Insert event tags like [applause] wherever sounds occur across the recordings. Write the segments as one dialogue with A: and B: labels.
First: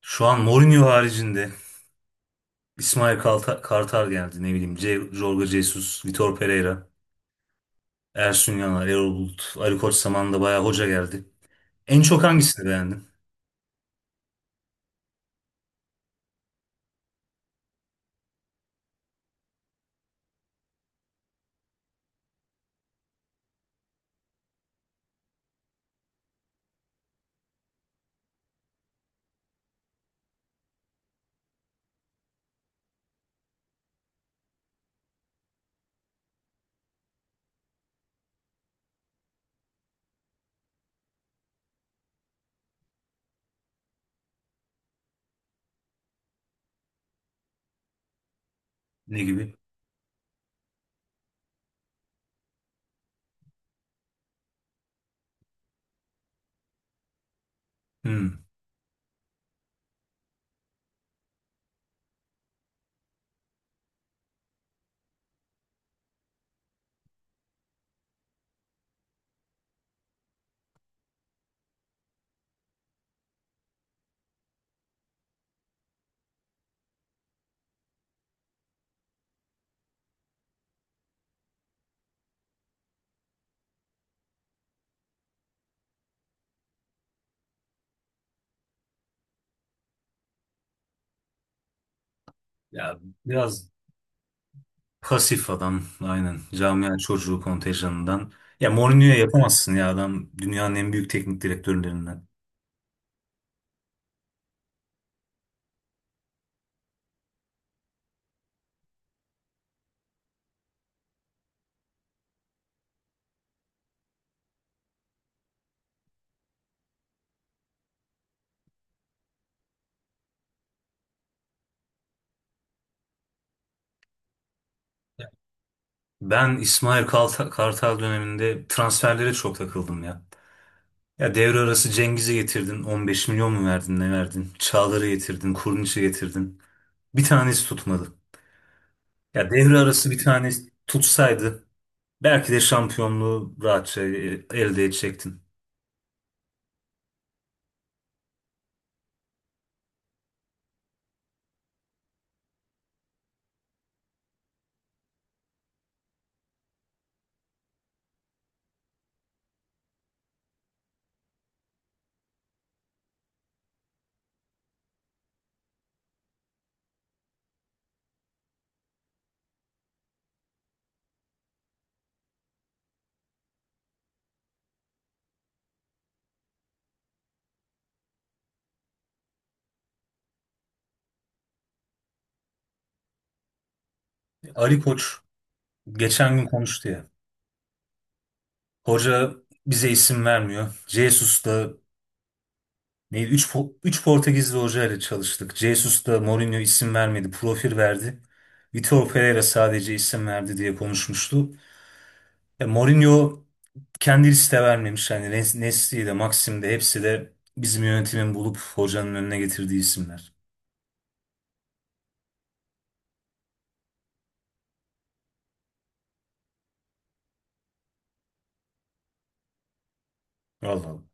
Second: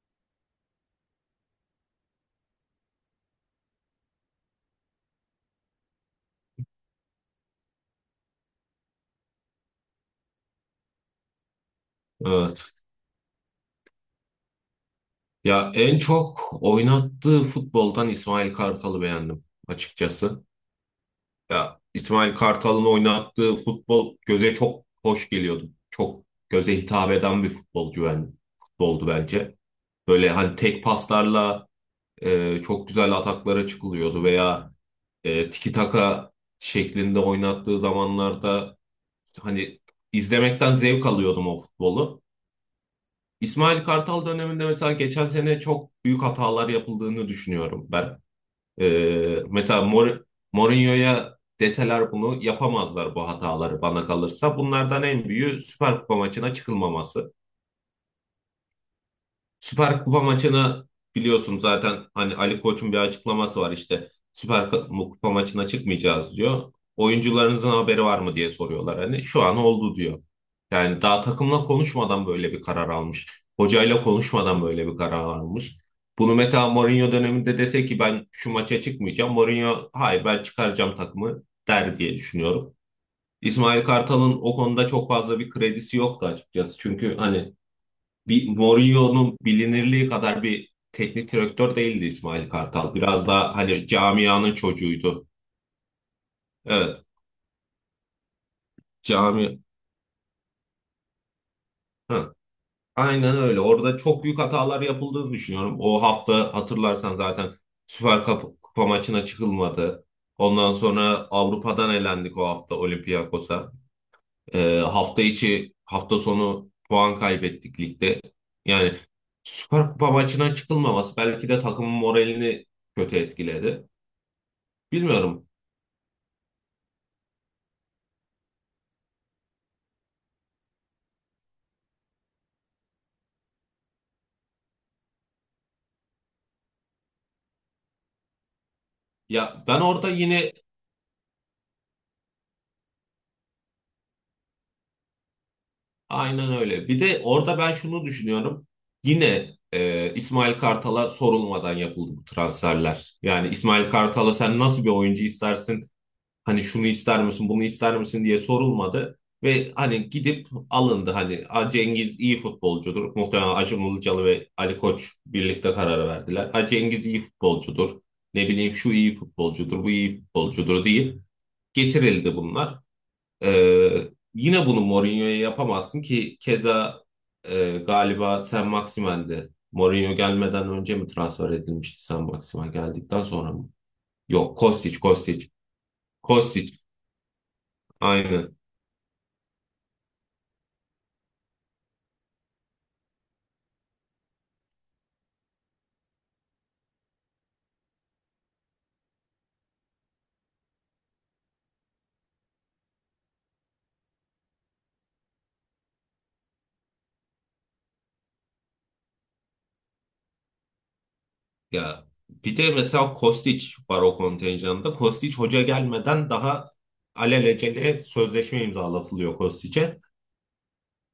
A: Şu an Mourinho haricinde Kartal geldi. Ne bileyim Jorge Jesus, Vitor Pereira, Ersun Yanal, Erol Bulut, Ali Koç zamanında bayağı hoca geldi. En çok hangisini
B: Evet.
A: beğendin?
B: Ya en çok oynattığı futboldan İsmail Kartal'ı beğendim açıkçası. Ya İsmail Kartal'ın oynattığı futbol göze çok hoş geliyordu. Çok göze hitap eden bir futbolcu ben, futboldu bence. Böyle hani tek paslarla çok güzel ataklara çıkılıyordu veya tiki taka şeklinde oynattığı zamanlarda hani izlemekten zevk alıyordum o futbolu. İsmail Kartal döneminde mesela geçen sene çok büyük hatalar yapıldığını düşünüyorum ben.
A: Ne
B: Ee,
A: gibi?
B: mesela Mor- Mourinho'ya deseler bunu yapamazlar bu hataları bana kalırsa. Bunlardan en büyüğü Süper Kupa maçına çıkılmaması.
A: Hmm.
B: Süper Kupa maçını biliyorsun zaten hani Ali Koç'un bir açıklaması var, işte Süper Kupa maçına çıkmayacağız diyor. Oyuncularınızın haberi var mı diye soruyorlar, hani şu an oldu diyor. Yani daha takımla konuşmadan böyle bir karar almış. Hocayla konuşmadan böyle bir karar almış. Bunu mesela Mourinho döneminde dese ki ben şu maça çıkmayacağım, Mourinho hayır ben çıkaracağım takımı der diye düşünüyorum. İsmail Kartal'ın o konuda çok fazla bir kredisi yoktu açıkçası. Çünkü hani bir Mourinho'nun bilinirliği kadar bir teknik direktör değildi İsmail Kartal.
A: Ya
B: Biraz daha
A: biraz
B: hani camianın çocuğuydu.
A: pasif adam aynen. Camia
B: Evet,
A: çocuğu kontenjanından. Ya Mourinho'ya
B: cami.
A: yapamazsın ya adam dünyanın en büyük teknik direktörlerinden.
B: Hı, aynen öyle. Orada çok büyük hatalar yapıldığını düşünüyorum. O hafta hatırlarsan zaten Süper Kupa, Kupa maçına çıkılmadı. Ondan sonra Avrupa'dan elendik o hafta Olympiakos'a. Hafta içi, hafta sonu puan kaybettik ligde. Yani Süper Kupa maçına çıkılmaması belki de takımın moralini kötü etkiledi. Bilmiyorum.
A: Ben Kartal döneminde transferlere çok takıldım ya. Ya devre arası Cengiz'i getirdin. 15 milyon mu verdin ne verdin? Çağlar'ı getirdin. Kurniç'i getirdin. Bir tanesi tutmadı. Ya
B: Ya
A: devre
B: ben orada
A: arası bir
B: yine
A: tanesi tutsaydı belki de şampiyonluğu rahatça elde edecektin.
B: aynen öyle. Bir de orada ben şunu düşünüyorum. Yine İsmail Kartal'a sorulmadan yapıldı bu transferler. Yani İsmail Kartal'a sen nasıl bir oyuncu istersin? Hani şunu ister misin, bunu ister misin diye sorulmadı. Ve hani gidip alındı. Hani "A, Cengiz iyi futbolcudur. Muhtemelen Acun Ilıcalı ve Ali Koç birlikte karar verdiler. Ha, Cengiz iyi futbolcudur. Ne bileyim, şu iyi futbolcudur, bu iyi futbolcudur" deyip getirildi bunlar. Yine bunu Mourinho'ya yapamazsın ki, keza galiba Sen Maximen'di. Mourinho gelmeden önce mi transfer edilmişti, Sen Maximen geldikten sonra mı? Yok,
A: Ali
B: Kostic,
A: Koç
B: Kostic.
A: geçen gün
B: Kostic,
A: konuştu ya.
B: aynen.
A: Hoca bize isim vermiyor. Jesus da ne 3 Portekizli hoca ile çalıştık. Jesus da Mourinho isim vermedi, profil verdi. Vitor Pereira sadece isim verdi diye konuşmuştu. Ya Mourinho kendisi de vermemiş. Yani Nesli'yi de Maxim de hepsi de bizim yönetimin bulup hocanın önüne getirdiği isimler.
B: Ya bir de mesela Kostic var o kontenjanda. Kostic, hoca gelmeden daha alelacele sözleşme imzalatılıyor Kostic'e.
A: Vallahi.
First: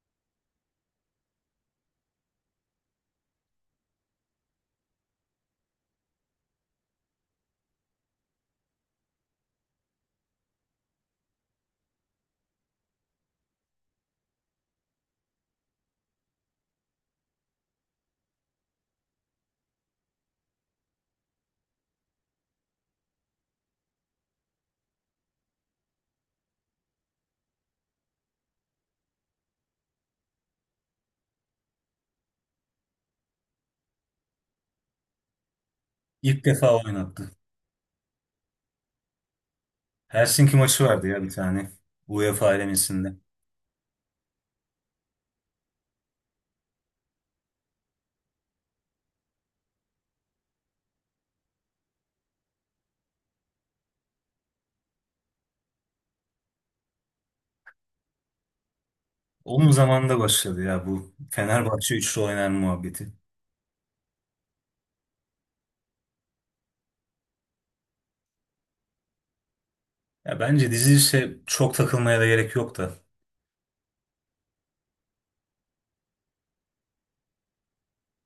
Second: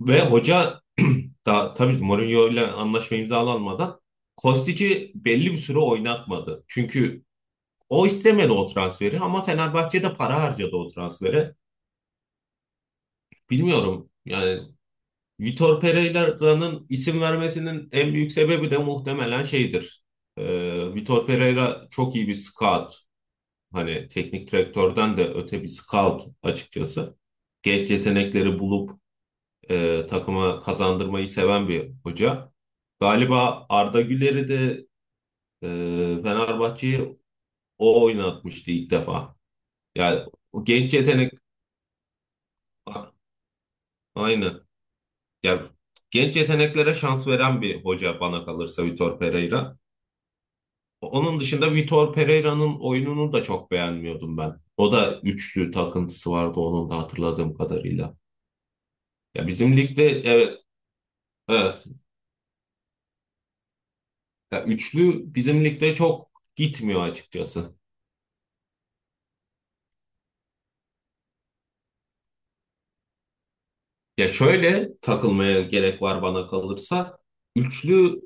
B: Ve hoca [clears throat] da tabii, Mourinho ile anlaşma imzalanmadan Kostic'i belli bir süre oynatmadı. Çünkü o istemedi o transferi, ama Fenerbahçe de para harcadı o transfere. Bilmiyorum yani, Vitor Pereira'nın isim vermesinin en büyük sebebi de muhtemelen şeydir. Vitor Pereira çok iyi bir scout. Hani teknik direktörden de öte bir scout açıkçası. Genç yetenekleri bulup takıma kazandırmayı seven bir hoca. Galiba Arda Güler'i de e,
A: İlk defa
B: Fenerbahçe'yi
A: oynattı.
B: o oynatmıştı ilk defa. Yani
A: Helsinki
B: o
A: maçı
B: genç
A: vardı ya bir
B: yetenek.
A: tane. UEFA elemesinde.
B: Aynen. Ya genç yeteneklere şans veren bir hoca bana kalırsa Vitor Pereira. Onun dışında Vitor Pereira'nın oyununu da çok beğenmiyordum ben. O da üçlü takıntısı vardı onun da, hatırladığım kadarıyla. Ya
A: Onun
B: bizim ligde,
A: zamanında
B: evet,
A: başladı ya bu
B: evet.
A: Fenerbahçe üçlü oynar muhabbeti.
B: Ya üçlü bizim ligde çok gitmiyor açıkçası.
A: Ya bence dizi ise çok takılmaya da gerek yok da.
B: Ya şöyle, takılmaya gerek var bana kalırsa. Üçlüyü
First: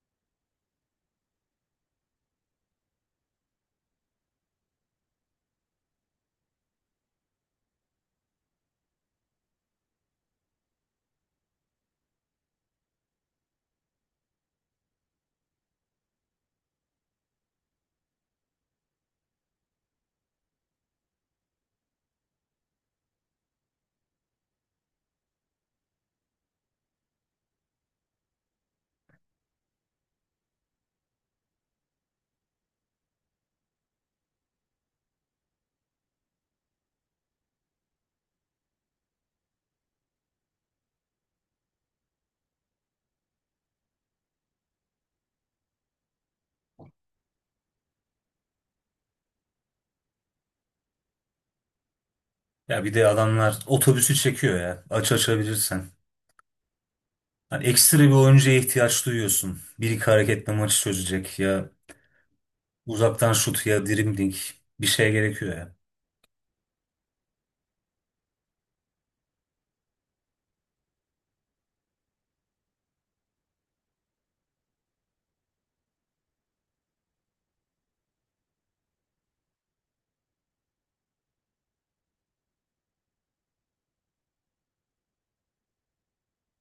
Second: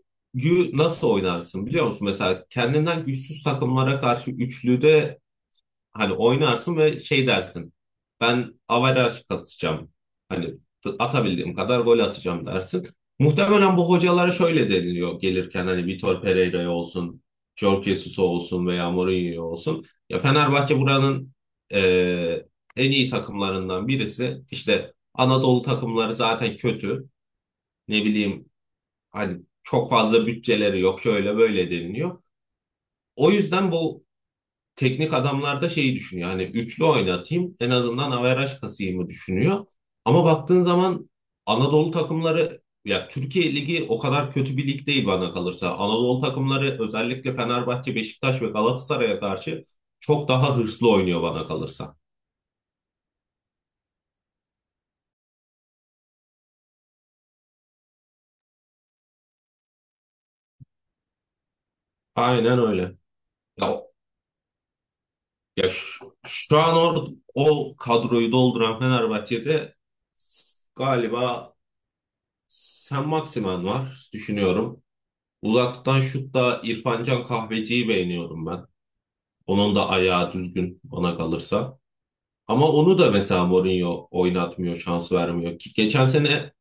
B: nasıl oynarsın biliyor musun? Mesela kendinden güçsüz takımlara karşı üçlüde hani oynarsın ve şey dersin. Ben averaj kasacağım. Hani atabildiğim kadar gol atacağım dersin. Muhtemelen bu hocalara şöyle deniliyor gelirken, hani Vitor Pereira olsun, Jorge Jesus'a olsun veya Mourinho'ya olsun. Ya Fenerbahçe buranın eee, en iyi takımlarından birisi. İşte Anadolu takımları zaten kötü. Ne bileyim, hani çok fazla bütçeleri yok, şöyle böyle deniliyor. O yüzden bu teknik adamlar da şeyi düşünüyor. Hani üçlü oynatayım, en azından averaj kasayımı düşünüyor. Ama baktığın zaman Anadolu takımları, ya Türkiye Ligi o kadar kötü bir lig değil bana kalırsa. Anadolu takımları özellikle Fenerbahçe, Beşiktaş ve Galatasaray'a karşı çok daha hırslı oynuyor bana kalırsa.
A: Ya bir de adamlar otobüsü çekiyor ya. Aç açabilirsen. Hani ekstra bir oyuncuya ihtiyaç duyuyorsun. Bir iki hareketle maçı çözecek ya
B: Aynen öyle.
A: uzaktan şut
B: Ya,
A: ya dribbling bir şey gerekiyor
B: ya
A: ya.
B: şu an o kadroyu dolduran Fenerbahçe'de galiba Sen Maximen var düşünüyorum. Uzaktan şutta İrfan Can Kahveci'yi beğeniyorum ben. Onun da ayağı düzgün bana kalırsa. Ama onu da mesela Mourinho oynatmıyor, şans vermiyor. Ki geçen sene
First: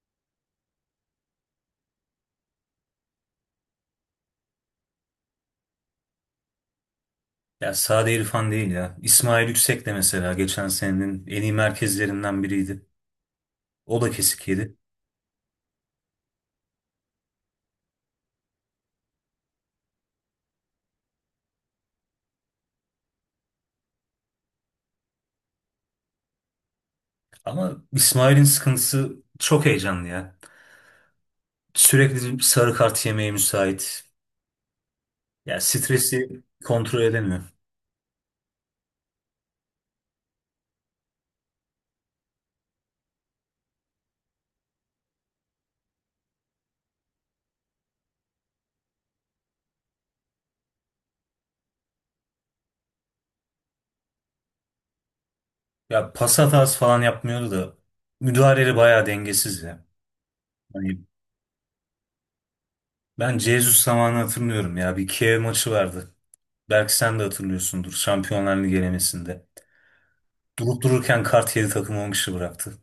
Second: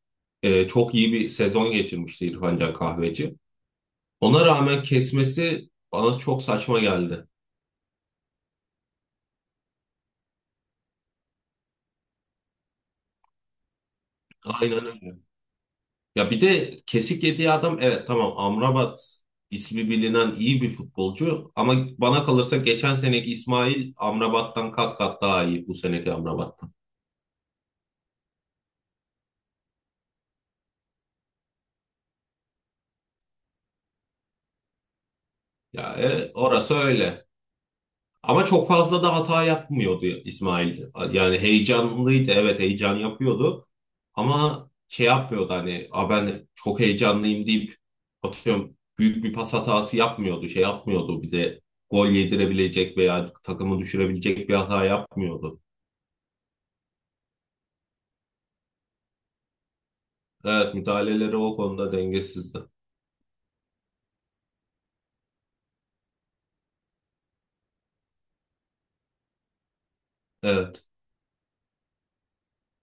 B: çok iyi bir sezon geçirmişti İrfan Can Kahveci. Ona rağmen kesmesi bana çok saçma geldi.
A: Ya Sade İrfan değil ya. İsmail Yüksek de mesela geçen senenin en iyi merkezlerinden biriydi. O da kesik yedi.
B: Aynen öyle. Ya bir de kesik yediği adam, evet tamam Amrabat ismi bilinen iyi bir futbolcu, ama bana kalırsa geçen seneki İsmail Amrabat'tan kat kat daha iyi bu seneki Amrabat.
A: Ama İsmail'in sıkıntısı çok heyecanlı ya. Sürekli bir sarı kart yemeye müsait. Ya
B: Ya evet,
A: stresi
B: orası
A: kontrol
B: öyle.
A: edemiyor.
B: Ama çok fazla da hata yapmıyordu İsmail. Yani heyecanlıydı, evet heyecan yapıyordu. Ama şey yapmıyordu, hani "Aa, ben çok heyecanlıyım" deyip, atıyorum, büyük bir pas hatası yapmıyordu. Şey yapmıyordu, bize gol yedirebilecek veya takımı düşürebilecek bir hata yapmıyordu.
A: Ya pas hatası falan yapmıyordu da müdahaleleri bayağı dengesiz ya.
B: Evet,
A: Hani
B: müdahaleleri o konuda dengesizdi.
A: ben Jesus zamanı hatırlıyorum ya. Bir Kiev maçı vardı. Belki sen de hatırlıyorsundur Şampiyonlar Ligi elemesinde. Durup
B: Evet,
A: dururken kart yedi takımı 10 kişi bıraktı.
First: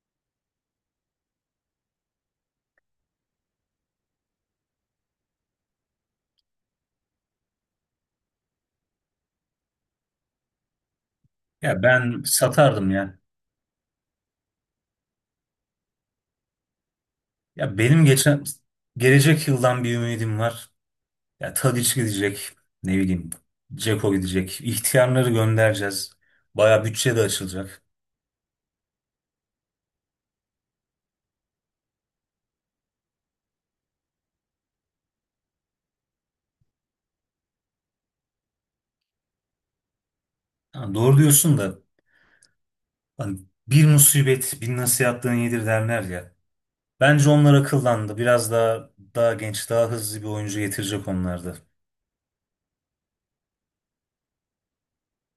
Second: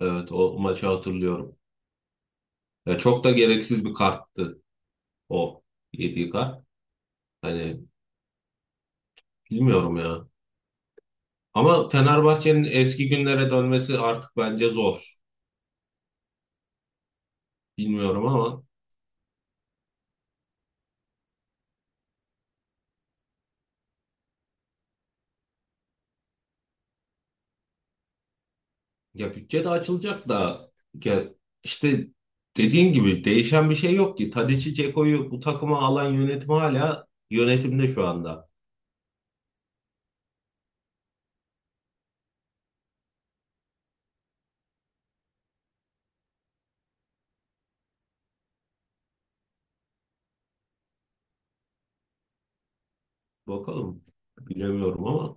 B: evet, o maçı hatırlıyorum. Ya çok da gereksiz bir karttı o yediği kart. Hani bilmiyorum ya.
A: Ya
B: Ama
A: ben
B: Fenerbahçe'nin
A: satardım
B: eski
A: ya.
B: günlere dönmesi artık bence zor.
A: Ya benim
B: Bilmiyorum
A: geçen
B: ama,
A: gelecek yıldan bir ümidim var. Ya Tadiç gidecek, ne bileyim, Dzeko gidecek. İhtiyarları göndereceğiz. Baya bütçe de açılacak.
B: ya bütçe de açılacak da, ya işte dediğin gibi değişen bir şey yok ki. Tadici, Ceko'yu bu takıma alan yönetim hala yönetimde şu anda.
A: Ha, doğru diyorsun da hani bir musibet bin nasihatten iyidir derler ya. Bence onlar akıllandı. Biraz daha genç, daha hızlı bir oyuncu getirecek onlarda.
B: Bakalım. Bilemiyorum ama,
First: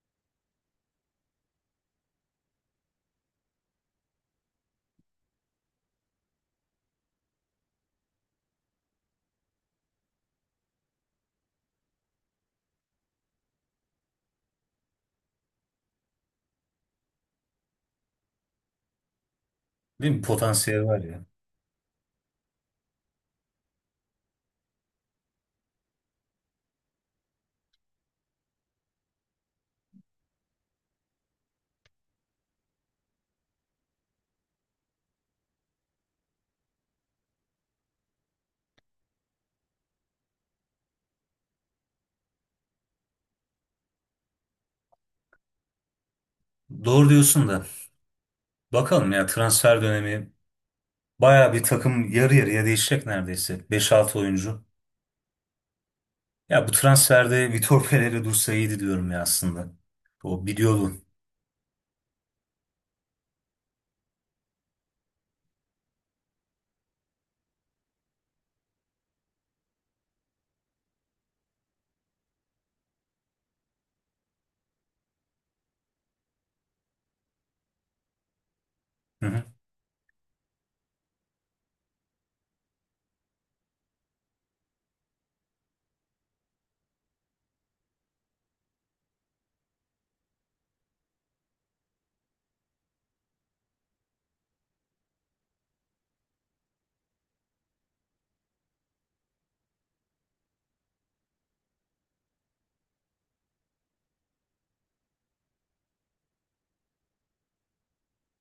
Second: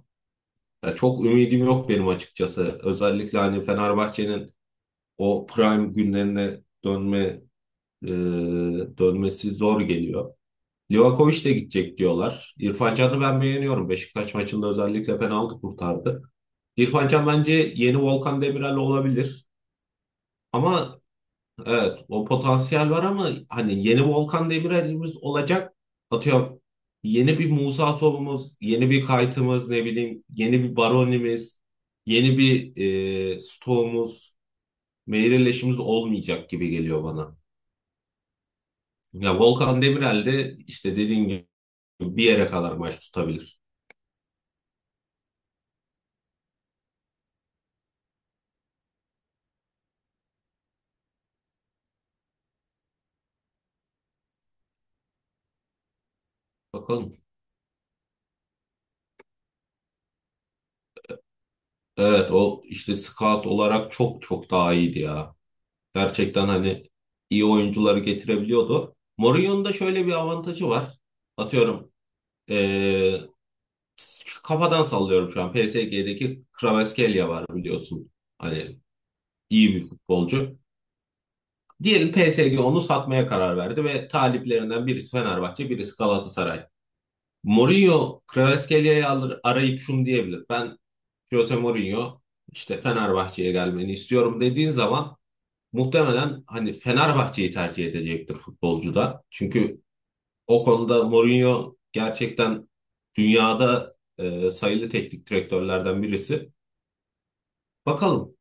B: ya çok ümidim yok benim açıkçası. Özellikle hani Fenerbahçe'nin o prime günlerine dönme e, dönmesi zor geliyor. Livakovic de gidecek diyorlar. İrfan Can'ı ben beğeniyorum. Beşiktaş maçında özellikle penaltı kurtardı. İrfan Can bence yeni Volkan Demirel olabilir.
A: Değil mi? Potansiyel var
B: Ama
A: ya.
B: evet, o potansiyel var ama hani yeni Volkan Demirel'imiz olacak. Atıyorum, yeni bir Musa Sow'umuz, yeni bir Kayt'ımız, ne bileyim yeni bir Baroni'miz, yeni bir Stoğ'umuz, Meireles olmayacak gibi geliyor bana. Ya Volkan Demirel de işte dediğin gibi bir yere kadar maç tutabilir.
A: Doğru diyorsun da bakalım ya transfer dönemi baya bir takım yarı yarıya değişecek neredeyse. Beş altı oyuncu. Ya bu
B: Bakalım.
A: transferde Vitor Pereira dursa iyiydi diyorum ya aslında. O biliyordu.
B: Evet, o işte scout olarak çok çok daha iyiydi ya. Gerçekten hani iyi oyuncuları getirebiliyordu. Mourinho'nun da şöyle bir avantajı var. Atıyorum eee, şu kafadan sallıyorum şu an. PSG'deki Kvaratskhelia var biliyorsun. Hani
A: Hı hı.
B: iyi bir futbolcu. Diyelim PSG onu satmaya karar verdi ve taliplerinden birisi Fenerbahçe, birisi Galatasaray. Mourinho Kvaratskhelia'yı alır, arayıp şunu diyebilir. Ben Jose Mourinho işte Fenerbahçe'ye gelmeni istiyorum dediğin zaman muhtemelen hani Fenerbahçe'yi tercih edecektir futbolcu da. Çünkü o konuda Mourinho gerçekten dünyada sayılı teknik direktörlerden birisi. Bakalım.